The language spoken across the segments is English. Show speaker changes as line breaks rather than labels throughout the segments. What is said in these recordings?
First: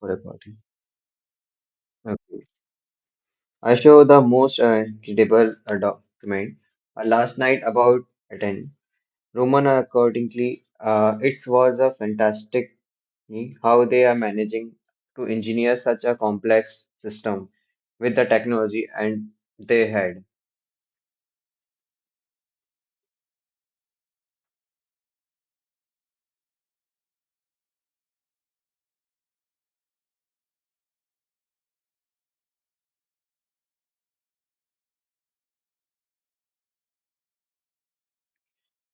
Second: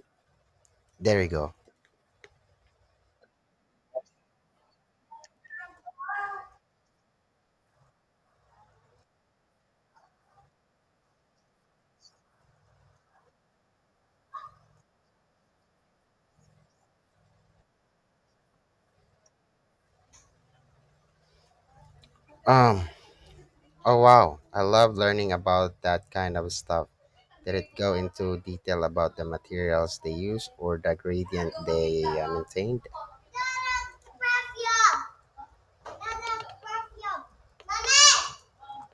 For a party.
There we go.
Okay. I show the most incredible document last night about Athens. Roman accordingly, it was a fantastic thing how they are managing to engineer such a complex system with the technology and they had.
Um. Oh, wow, I love learning about that kind of stuff. Did it go into detail about the materials they use or the gradient they maintained?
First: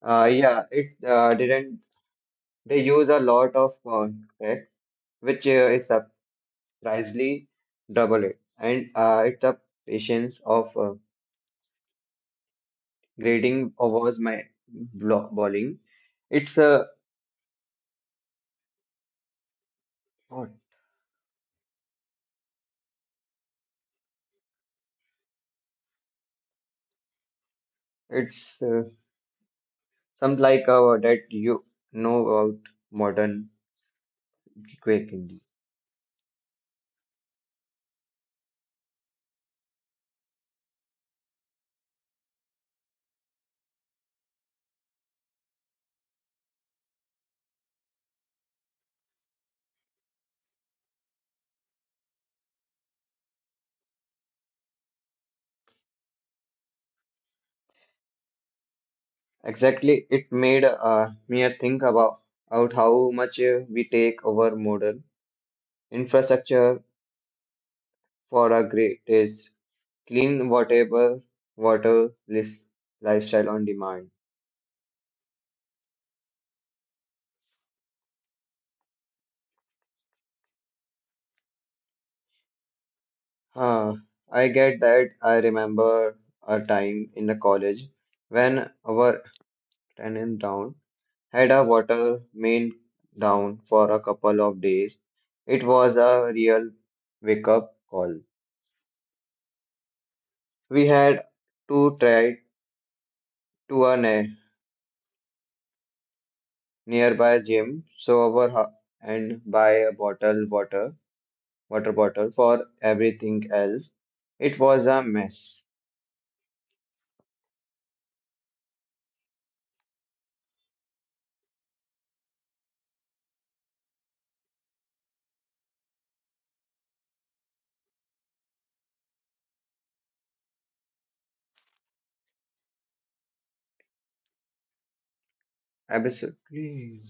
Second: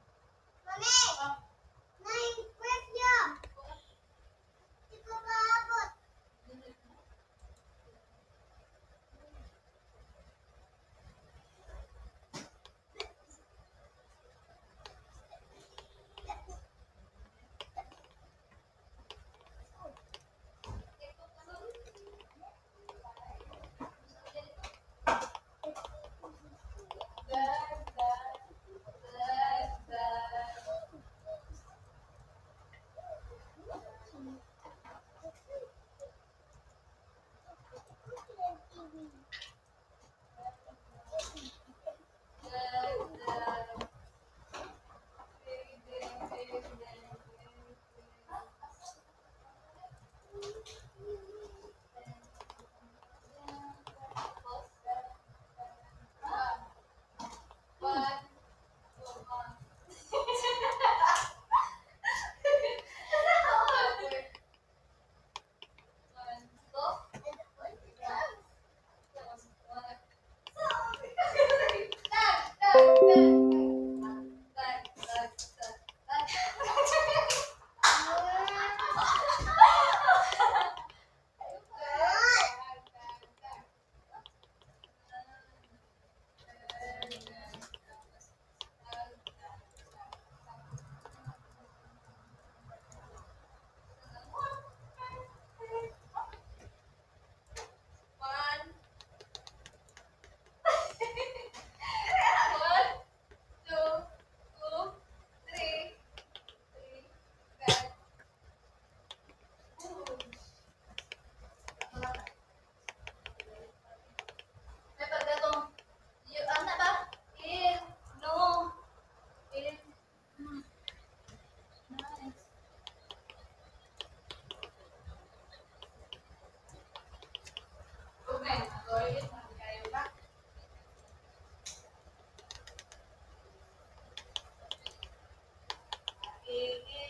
Yeah, it didn't. They use a lot of concrete, which is surprisingly double it, and it's a patience of grading was my bowling. It's what? It's some like that you know about modern quaking. Exactly, it made me think about how much we take
아
over modern infrastructure for our great is clean whatever water list lifestyle on demand.
네.
Huh, I get that. I remember a time in the college when our tenant down. Had a water main down for a couple of days. It was a real wake up call. We had to try to a nearby gym, so our and buy a bottle water bottle for everything else. It was a mess. Absolutely.